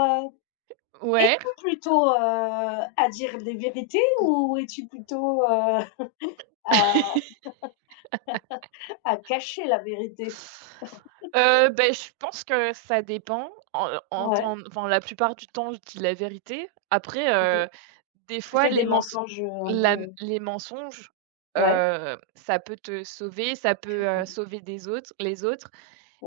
Heu, Ouais. Es-tu plutôt, à dire les vérités ou es-tu plutôt, à à cacher la vérité? Beh, je pense que ça dépend. En en Ouais, temps Enfin, la plupart du temps, je dis la vérité. Après, heu, OK. des Tu fois, fais des les menç mensonges, un peu, la m les mensonges, ouais, ça peut te sauver, ça peut, sauver des autres les autres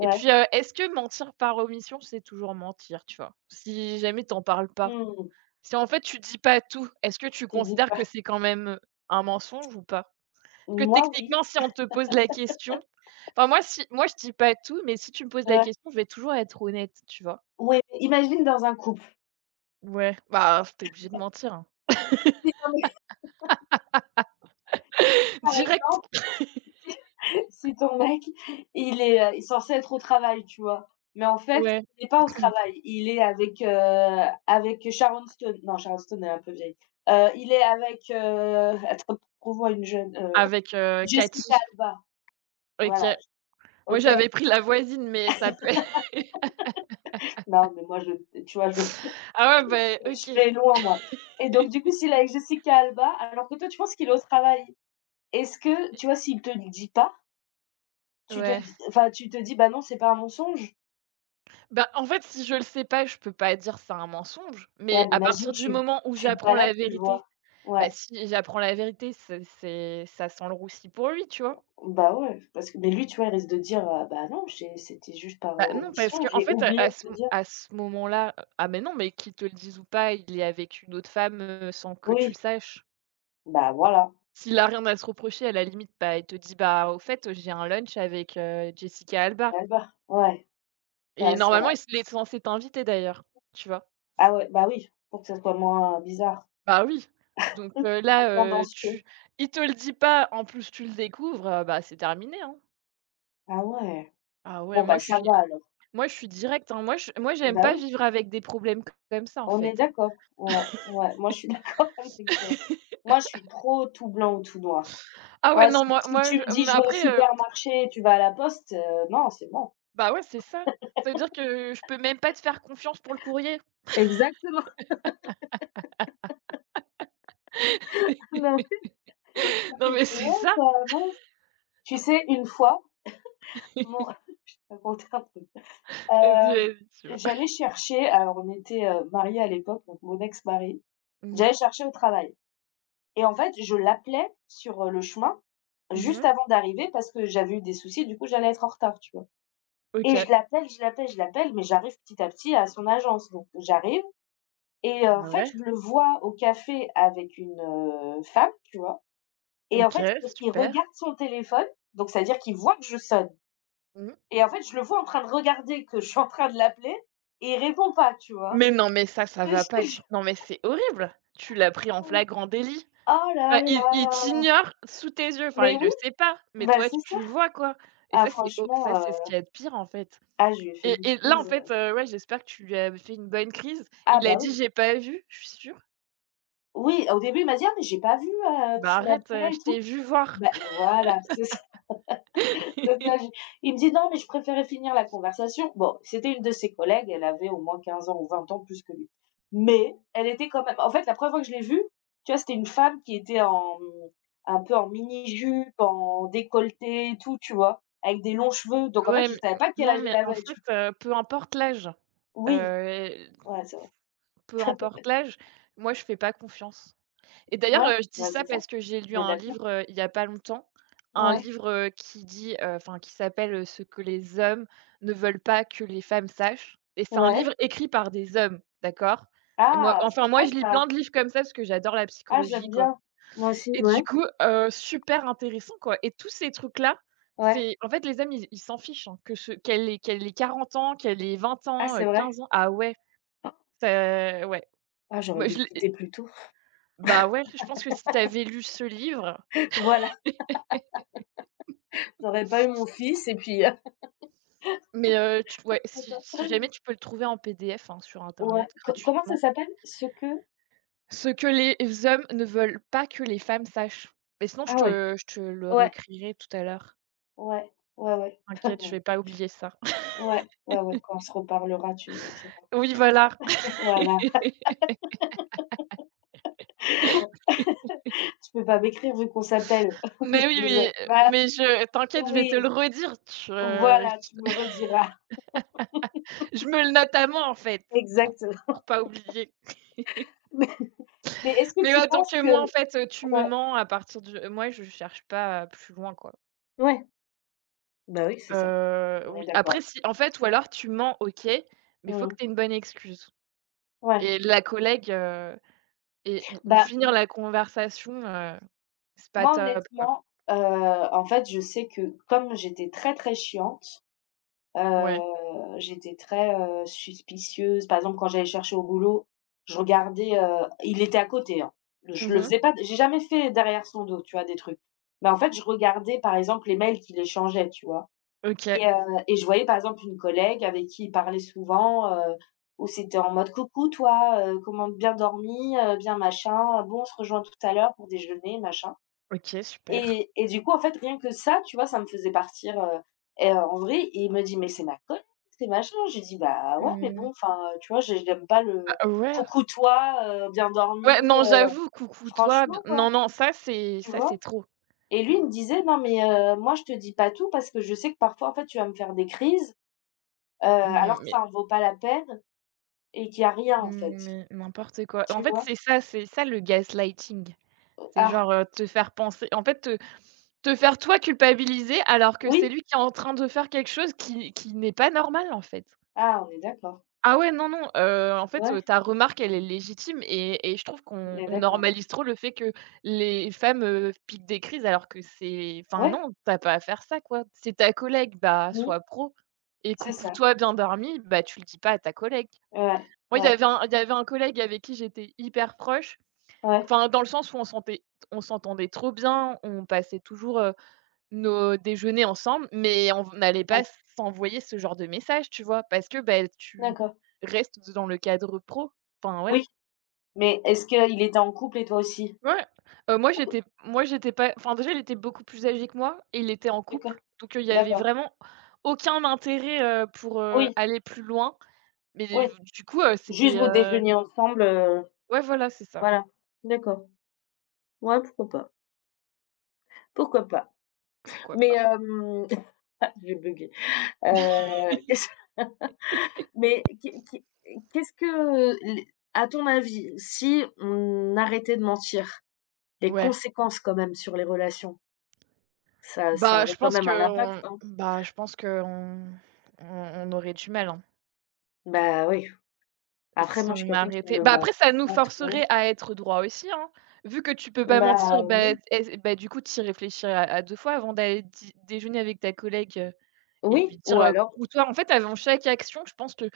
et puis, est-ce que mentir par omission, c'est toujours mentir, tu vois? Si jamais tu en parles pas. Mmh. Si, en fait, tu dis pas tout, est-ce que tu Tu dis considères pas. que c'est quand même, un mensonge ou pas? Parce que Moi oui, techniquement, si on te pose la question. Enfin, moi si moi je dis pas tout, mais si tu me poses la ouais. question, je vais toujours être honnête, tu vois? Ouais, imagine dans un couple. Ouais. Bah, t'es obligé de mentir, hein. Non, mais par Direct, exemple, si ton mec, il est censé être au travail, tu vois? Mais en fait, ouais, il est pas au travail, il est avec Sharon Stone. Non, Sharon Stone, elle est un peu vieille. Il est avec, attends, trouve-moi une jeune, avec, Jessica Cathy. Alba, OK. voilà, Moi OK? j'avais pris la voisine, mais ça peut être- Non, mais moi, je tu vois, je ah ouais, bah, OK. je vais loin, moi. Et donc du coup, s'il est avec Jessica Alba, alors que toi, tu penses qu'il est au travail, est-ce que, tu vois, s'il te le dit pas, Ouais. Tu te dis: «Bah non, c'est pas un mensonge»? Bah, en fait, si je le sais pas, je peux pas dire c'est un mensonge, Ouais, mais mais à imagine, partir du tu moment où tu te j'apprends balades, la tu le vois. vérité, bah, Ouais. si j'apprends la vérité, c'est ça sent le roussi pour lui, tu vois? Bah, ouais, parce que mais lui, tu vois, il risque de dire, «Bah, non, j'ai c'était juste par, Bah, non, parce omission, que en j'ai fait, oublié à ce de te dire». à ce moment-là, ah, mais non, mais qu'il te le dise ou pas, il est avec une autre femme, sans que tu Oui, le saches. bah, voilà, S'il a rien à se reprocher, à la limite, bah, il te dit: «Bah, au fait, j'ai un lunch avec, Jessica Alba» là-bas. Ouais, et ouais, c'est normalement, vrai. Il est censé t'inviter d'ailleurs, tu vois? Ah ouais, bah, oui, pour que ça soit moins bizarre, Bah, oui, donc moins là, tendancieux. tu il te le dit pas, en plus tu le découvres, bah, c'est terminé, hein. Ah ouais. Ah ouais, Bon, moi bah, je ça suis va alors. moi je suis directe, hein. Moi j'aime Bah, pas oui, vivre avec des problèmes comme ça, en on est fait, hein. d'accord. Ouais, ouais, moi, je suis d'accord avec toi. Moi, je suis trop tout blanc ou tout noir. Ah ouais, Moi, non, si moi si moi tu me je dis: mais «Je vais au après, supermarché» et tu vas à la poste, non, c'est bon. bah, ouais, c'est ça. Ça veut dire que je peux même pas te faire confiance pour le courrier. Exactement. Non, Non, mais c'est ouais, ça. tu as avance. Tu sais, une fois mon raconter un truc. Vas-y, Hem, vas-y, tu vois? j'allais chercher, alors on était, mariés à l'époque, donc mon ex-mari. J'allais Mhm. chercher au travail et en fait, je l'appelais sur, le chemin, juste Mhm. avant d'arriver parce que j'avais eu des soucis, du coup, j'allais être en retard, tu vois? Et OK. je l'appelle, je l'appelle, je l'appelle, mais j'arrive petit à petit à son agence. Donc j'arrive et, en Bah, fait, ouais. je le vois au café avec une, femme, tu vois? Et en fait, OK, il super. regarde son téléphone, donc cest à dire qu'il voit que je sonne. Mmh. Et en fait, je le vois en train de regarder que je suis en train de l'appeler et il répond pas, tu vois? Mais non, mais ça, ça Et va je pas te du jure. non, mais c'est horrible. Tu l'as pris en flagrant délit. Oh là Bah, il là! t'ignore sous tes yeux. Enfin, Mais il le oui, sait pas, mais bah, toi, c'est ça. tu vois, quoi. Et Ah ça, c'est ho franchement, ça, c'est ce qu'il y a de pire, en fait. ah, je lui ai fait Et une et là, en crise, fait, ouais, j'espère que tu lui as fait une bonne crise. ah Il a bah, dit: oui. «J'ai pas vu», je suis sûre. Oui, au début, il m'a dit: «Ah mais j'ai pas vu, que Bah, tu arrête, m'appelais et je t'ai tout». vu voir. Bah, voilà, c'est ça. Donc là, je il me dit: «Non, mais je préférais finir la conversation». Bon, c'était une de ses collègues, elle avait au moins 15 ans ou 20 ans plus que lui. Mais elle était quand même, en fait, la première fois que je l'ai vue, tu vois, c'était une femme qui était en, un peu en mini-jupe, en décolleté et tout, tu vois? Avec des longs cheveux. Donc en fait, Ouais, je mais savais pas quel non, âge mais elle en avait, fait, tu oui, heu, ouais, c'est vrai. peu importe l'âge, moi, je fais pas confiance et d'ailleurs, Ouais, je dis bah, ça c'est ça. parce que j'ai lu On est un d'accord. livre, il y a pas longtemps, un Ouais, livre, enfin, qui s'appelle, «Ce que les hommes ne veulent pas que les femmes sachent» et c'est un ouais. livre écrit par des hommes, d'accord? Et moi Ah, Enfin, moi, sympa je lis ça. plein de livres comme ça parce que j'adore la Ah, psychologie, j'aime quoi. bien. Moi aussi, Et ouais, du coup, super intéressant, quoi et tous ces trucs-là, ouais. c'est en fait, les hommes, ils s'en fichent, hein, que ce qu'elle ait 40 ans, qu'elle ait vingt Ah, ans, c'est vrai. 15 ans. Ah ouais, c'est ouais. Ah, j'aurais Moi, dû je le l'ai et quitter plus tôt. bah, ouais, je pense que si tu avais lu ce livre Voilà. J'aurais pas eu mon fils et puis mais tu ouais, si jamais tu peux le trouver en PDF, hein, sur ouais. internet Co Comment ça gratuitement. s'appelle? Ce que Ce que les hommes ne veulent pas que les femmes sachent mais sinon je Ah, ouais, te je te le ouais, réécrirai tout à l'heure. ouais, ouais, ouais. T'inquiète, je vais pas oublier ça. Ouais, ouais, ouais, quand on se reparlera, tu me diras. Oui, voilà. Voilà, tu peux pas m'écrire vu qu'on s'appelle. On Mais est oui, des a mais Bah, mais je t'inquiète, je vais oui, te le redire, voilà, tu me rediras. je me le note à moi, en fait, pour Exactement. pour pas oublier. Mais mais est-ce que Mais tu ouais, penses donc que moi, en fait, tu me ouais, mens à partir du moi, je cherche pas plus loin, quoi. ouais, bah, oui, c'est ça. On est Oui, après d'accord. si en fait, ou alors tu mens, OK, mais faut que Mmh. tu aies une bonne excuse Ouais. et la collègue, et ou Bah, finir la conversation, c'est pas moi top, quoi. honnêtement, en fait, je sais que comme j'étais très, très chiante. Ouais. J'étais très, suspicieuse. Par exemple, quand j'allais chercher au boulot, je regardais, il était à côté, hein. Je le Mmh. faisais pas, j'ai jamais fait derrière son dos, tu vois, des trucs. Mais en fait, je regardais, par exemple, les mails qu'il échangeait, tu vois? OK. Et heu et je voyais, par exemple, une collègue avec qui il parlait souvent, où c'était en mode: «Coucou toi, comment bien dormi, bien machin, bon on se rejoint tout à l'heure pour déjeuner», machin. OK, super. Et du coup, en fait, rien que ça, tu vois, ça me faisait partir, et, en vrai, il me dit: «Mais c'est ma collègue, c'est machin». J'ai dit: «Bah, ouais, mais Mmh. bon, enfin, tu vois, j'aime pas le Bah ouais. coucou-toi, bien Ouais, dormi, non, heu, j'avoue, coucou toi, b franchement, quoi». non, non, ça c'est Tu ça c'est vois? trop. Et lui, il me disait: «Non, mais moi, je te dis pas tout parce que je sais que parfois, en fait, tu vas me faire des crises, Non, alors que mais ça en vaut pas la peine et qu'il y a rien, en fait». mais n'importe quoi. En Tu fait, vois? C'est ça le gaslighting. C'est Ah, genre, te faire penser en fait, te faire toi culpabiliser alors que c'est oui? lui qui est en train de faire quelque chose qui n'est pas normal, en fait. Ah, on est d'accord. Ah ouais, non, non, en fait, Ouais, ta remarque, elle est légitime et je trouve on qu'on est on d'accord. normalise trop le fait que les femmes, piquent des crises alors que c'est enfin, Ouais, non, t'as pas à faire ça, quoi. C'est ta collègue, bah, oui, sois pro et c'est coucou ça. toi, bien dormi, bah, tu le dis pas à ta collègue. Ouais, Moi, il y ouais, avait un il y avait un collègue avec qui j'étais hyper proche, ouais, enfin, dans le sens où on s'entendait trop bien, on passait toujours, nos déjeuners ensemble, mais on n'allait pas ouais, s'envoyer ce genre de messages, tu vois? Parce que, bah, tu d'accord. restes dans le cadre pro. Enfin, ouais. Oui, mais est-ce qu'il était en couple et toi aussi? Ouais, O moi j'étais pas enfin, déjà, il était beaucoup plus âgé que moi et il était en D'accord, couple, donc, il y avait d'accord. vraiment aucun intérêt, pour, Oui, aller plus loin, mais oui, du coup, juste c'était, vous déjeuniez ensemble, ouais, voilà, c'est ça. voilà. D'accord. Ouais, pourquoi pas, pourquoi pas. Pourquoi Mais pas? J'ai buggé. Heu, mais qu'est-ce que, à ton avis, si on arrêtait de mentir, les Ouais. conséquences quand même sur les relations, ça aurait quand même un impact, hein? Bah, je pense qu'on on on aurait du mal, hein. Bah oui. Après Si moi je suis on quelqu'un qui arrêtait ne Bah, ment après ça nous pas trop. forcerait à être droit aussi, hein. Vu que tu peux pas mentir, Bah bah, oui, et bah, du coup, tu y réfléchirais à 2 fois avant d'aller dî déjeuner avec ta collègue, et lui oui, direou alors… «Coucou-toi». En fait, avant chaque action, je pense que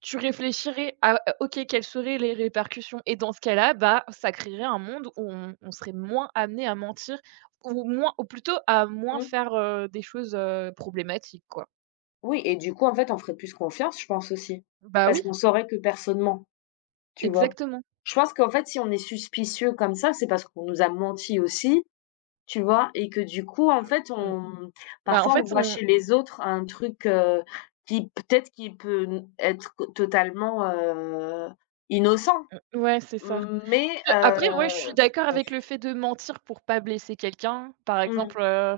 tu réfléchirais à OK, quelles seraient les répercussions? Et dans ce cas-là, bah, ça créerait un monde où on serait moins amené à mentir ou plutôt à moins Mmh. faire, des choses, problématiques, quoi. Oui et du coup, en fait, on ferait plus confiance, je pense aussi. Bah, Parce oui, qu'on saurait que personne ment, tu vois? exactement. Je pense qu'en fait, si on est suspicieux comme ça, c'est parce qu'on nous a menti aussi, tu vois? Et que du coup, en fait, Mmh, on bah, en parfois, on fait, voit chez les autres un truc, qui peut-être qui peut n être co totalement, innocent, on ouais, c'est ça. mais Après, moi, je suis d'accord Ouf. avec le fait de mentir pour pas blesser quelqu'un. Par Mmh, exemple,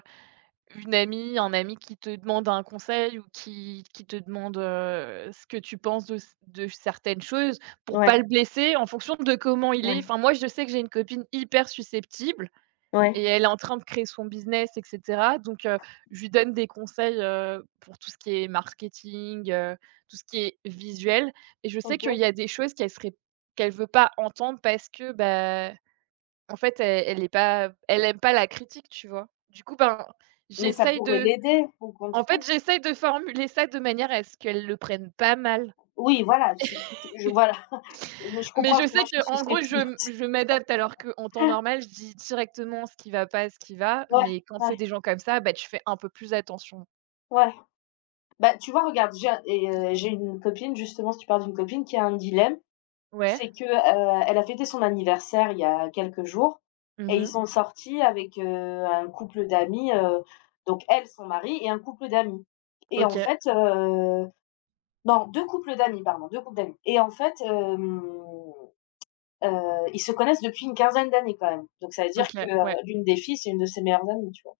un ami qui te demande un conseil ou qui te demande, ce que tu penses de certaines choses pour pas le ouais, blesser en fonction de comment il est. ouais, Enfin, moi, je sais que j'ai une copine hyper susceptible ouais, et elle est en train de créer son business et cetera. Donc, je lui donne des conseils, pour tout ce qui est marketing, tout ce qui est visuel et je sais OK. qu'il y a des choses qu'elle veut pas entendre parce que, bah en fait, elle aime pas la critique, tu vois? Du coup, ben, Mais ça j'essaye pourrait de l'aider, au en contraire. fait, j'essaye de formuler ça de manière à ce qu'elles le prennent pas mal. Oui, voilà, tu tu je voilà, mais je Mais comprends je parce que moi, sais je suis qu'en gros, susceptible. Je m'adapte alors qu'en temps normal, je dis directement ce qui va pas, ce qui va, Ouais, mais quand c'est ouais, des gens comme ça, bah, tu fais un peu plus attention. ouais. Bah, tu vois, regarde, j'ai un et j'ai une copine, justement, si tu parles d'une copine qui a un dilemme, Ouais. c'est que, elle a fêté son anniversaire il y a quelques jours Mmh et ils mh. sont sortis avec, un couple d'amis, donc elle, son mari et un couple d'amis et en OK, fait, non, 2 couples d'amis, pardon, 2 couples d'amis et en fait, hem ils se connaissent depuis une quinzaine d'années quand même. Donc ça veut dire que, OK, ouais. l'une des filles, c'est une de ses meilleures amies, tu vois?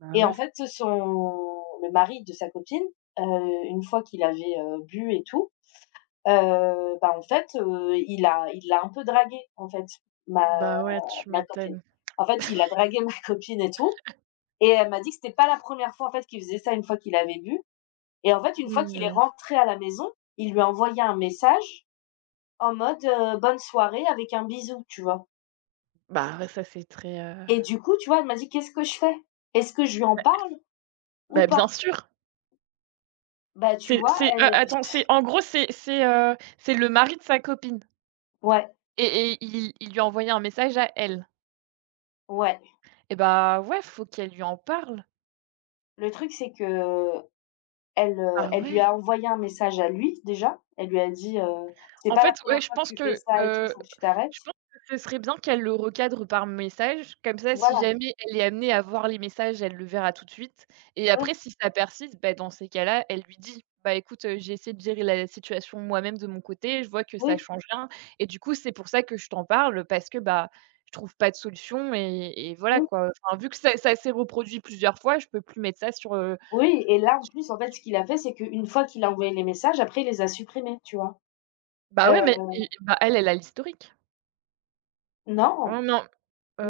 Bah, Et en ouais. fait, son le mari de sa copine, heu, une fois qu'il avait, bu et tout, bah, en fait, il l'a un peu draguée, en fait, ma Bah, ouais, tu ma copine. m'étonnes. En fait, il a dragué ma copine et tout et elle m'a dit que c'était pas la première fois, en fait, qu'il faisait ça une fois qu'il avait bu et en fait, une fois qu'il est Mmh. rentré à la maison, il lui a envoyé un message en mode, «Bonne soirée» avec un bisou, tu vois? Bah, ouais, ça, c'est très, Et du coup, tu vois, elle m'a dit: «Qu'est-ce que je fais? Est-ce que je lui en parle ou bah, bien pas?» sûr. Bah, tu C'est vois, c'est a elle, attends, c'est en gros, c'est le mari de sa copine. ouais, Et et il lui a envoyé un message à elle. ouais. Et bah, ouais, faut qu'elle lui en parle. Le truc, c'est qu'elle, Ah elle lui ouais? a envoyé un message à lui déjà. Elle lui a dit, «C'est En pas fait, la ouais, première je fois que pense tu fais que, ça et tout, heu, faut que tu je t'arrêtes». pense que ce serait bien qu'elle le recadre par message. Comme ça, si Voilà, jamais elle est amenée à voir les messages, elle le verra tout de suite et oui, après si ça persiste, bah, dans ces cas-là, elle lui dit: «Bah, écoute, j'ai essayé de gérer la situation moi-même de mon côté, je vois que ça oui, change rien et du coup, c'est pour ça que je t'en parle parce que, bah, je trouve pas de solution et voilà mmh, quoi. Enfin, vu que ça s'est reproduit plusieurs fois, je peux plus mettre ça sur, oui et là, en plus, en fait, ce qu'il a fait, c'est qu'une fois qu'il a envoyé les messages, après, il les a supprimés, tu vois? Bah, Heu, ouais, mais et bah, elle, elle a l'historique. non, Oh non,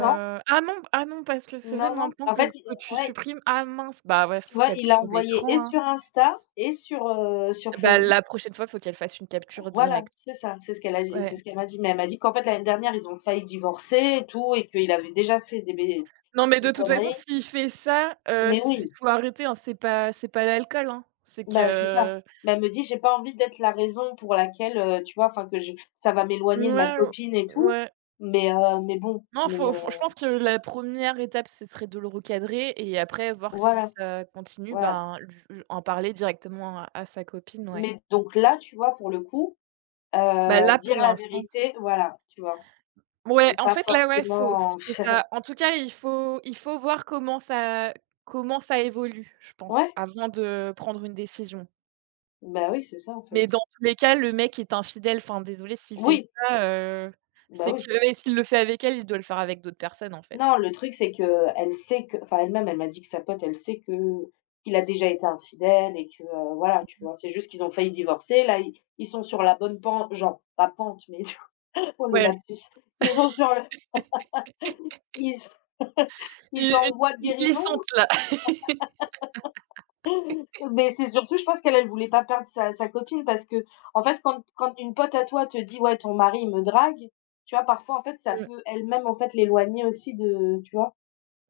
non, ah non, ah non, parce que c'est vrai non, non. maintenant En que fait, il que tu ouais, supprimes, ah mince, bah, ouais, tu f vois, il a capture envoyé d'écran, et hein. sur Insta et sur Bah, Facebook. la prochaine fois, faut qu'elle fasse une capture Voilà, directe. c'est ça, Ouais. c'est ce qu'elle m'a dit, mais elle m'a dit qu'en fait, l'année dernière, ils ont failli divorcer et tout et qu'il avait déjà fait des bé Non, mais des de toute façon, conneries. s'il fait ça, Mais c il oui, faut arrêter, hein, c'est pas l'alcool, hein. C'est bah, c'est ça. que Mais elle me dit: «J'ai pas envie d'être la raison pour laquelle, tu vois? Enfin, que je ça va m'éloigner de ma Ouais, copine et tout». ouais. Mais bon, Non, faut je pense que la première étape, ce serait de le recadrer et après voir si voilà, ça continue, voilà. ben, lui en parler directement à sa copine, ouais. Mais donc là, tu vois, pour le coup, Bah, là, dire pour la l'instant vérité, voilà, tu vois? ouais, C'est en pas fait, là, ouais, faut forcément c'est ça. En tout cas, il faut voir comment ça évolue, je ouais, pense, avant de prendre une décision. bah, oui, c'est ça, en fait. Mais dans tous les cas, le mec est infidèle. Enfin, désolé s'il fait Oui, ça, bah, c'est oui. que et s'il le fait avec elle, il doit le faire avec d'autres personnes, en fait. Non, le truc c'est qu'elle sait que, enfin, elle-même, elle m'a dit que sa pote, elle sait que qu'il a déjà été infidèle et que, voilà, tu vois? C'est juste qu'ils ont failli divorcer, là, ils sont sur la bonne pente, genre, pas pente, mais oh, le Ouais, lapsus. Ils sont sur le ils s Ils une sont en voie de une guérison, glissante, là. mais c'est surtout, je pense qu'elle, elle voulait pas perdre sa copine parce que, en fait, quand une pote à toi te dit: «Ouais, ton mari, il me drague», tu vois? Parfois, en fait, ça Mmh. peut elle-même, en fait, l'éloigner aussi de tu vois?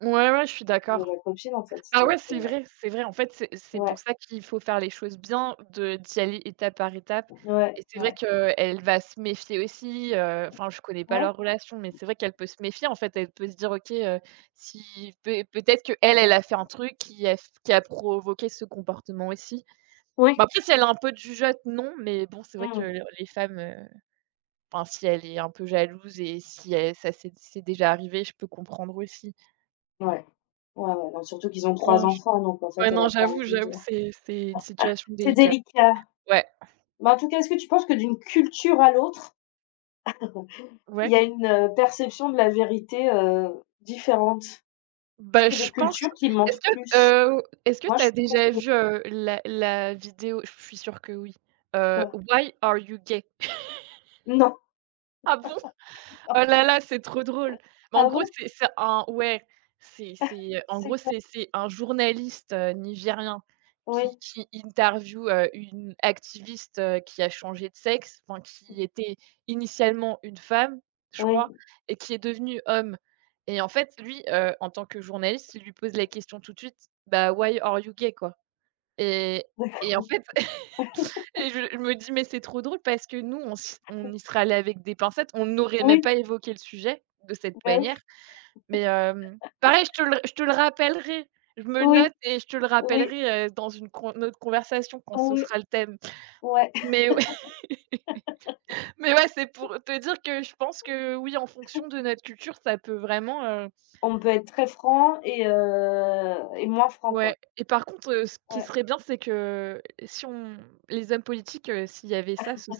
Ouais, ouais, je suis De d'accord. la copine, en fait, Ah ouais, donc c'est vrai, c'est vrai. En fait, c'est pour ouais, ça qu'il faut faire les choses bien, de d'y aller étape par étape ouais, et c'est vrai ouais. qu'elle va se méfier aussi, enfin, je connais pas Ouais? leur relation, mais c'est vrai qu'elle peut se méfier, en fait. Elle peut se dire: «OK, si peut peut-être que elle elle a fait un truc qui a provoqué ce comportement aussi». Ouais. Bah, après, si elle a un peu de jugeote, non, mais bon, c'est vrai que Mmh. le les femmes, enfin, si elle est un peu jalouse et si elle ça c'est déjà arrivé, je peux comprendre aussi. Ouais, ouais, ouais, non, surtout qu'ils ont 3 Non, j enfants, donc en fait, ouais, elle non, a pas j'avoue, envie de j'avoue, c'est une situation c'est délicate. délicat. Ouais, Mais en tout cas, est-ce que tu penses que d'une culture à l'autre, il y ouais. a une, perception de la vérité, différente? Est-ce Bah, qu'il y a je des pense cultures qui est-ce mentent que, plus? est-ce que Moi, tu je as trouve déjà vu, la vidéo je suis sûre que oui, que Why are you gay? non. Ah bon? Oh là là, c'est trop drôle. Mais en Ah gros, bon? c'est un ouais, c'est, en C'est gros, quoi? C'est un journaliste, nigérien Oui, qui interviewe, une activiste, qui a changé de sexe, enfin qui était initialement une femme, je oui, crois, et qui est devenue homme. Et en fait, lui, en tant que journaliste, il lui pose la question tout de suite: «Bah, why are you gay?» quoi. Et et d'accord. en fait je me dis: «Mais c'est trop drôle» parce que nous, on y serait allé avec des pincettes, on n'aurait même Oui, pas évoqué le sujet de cette bah, manière, oui. mais pareil, je te le rappellerai. Je me le Oui, note et je te le oui, rappellerai, dans une con autre conversation quand ce oui, sera le thème. ouais. Mais ouais mais ouais, c'est pour te dire que je pense que oui, en fonction de notre culture, ça peut vraiment, On peut être très franc et moins franc, quoi. ouais et par contre, ce qui Ouais. serait bien, c'est que si on les hommes politiques, s'il y avait ça, ce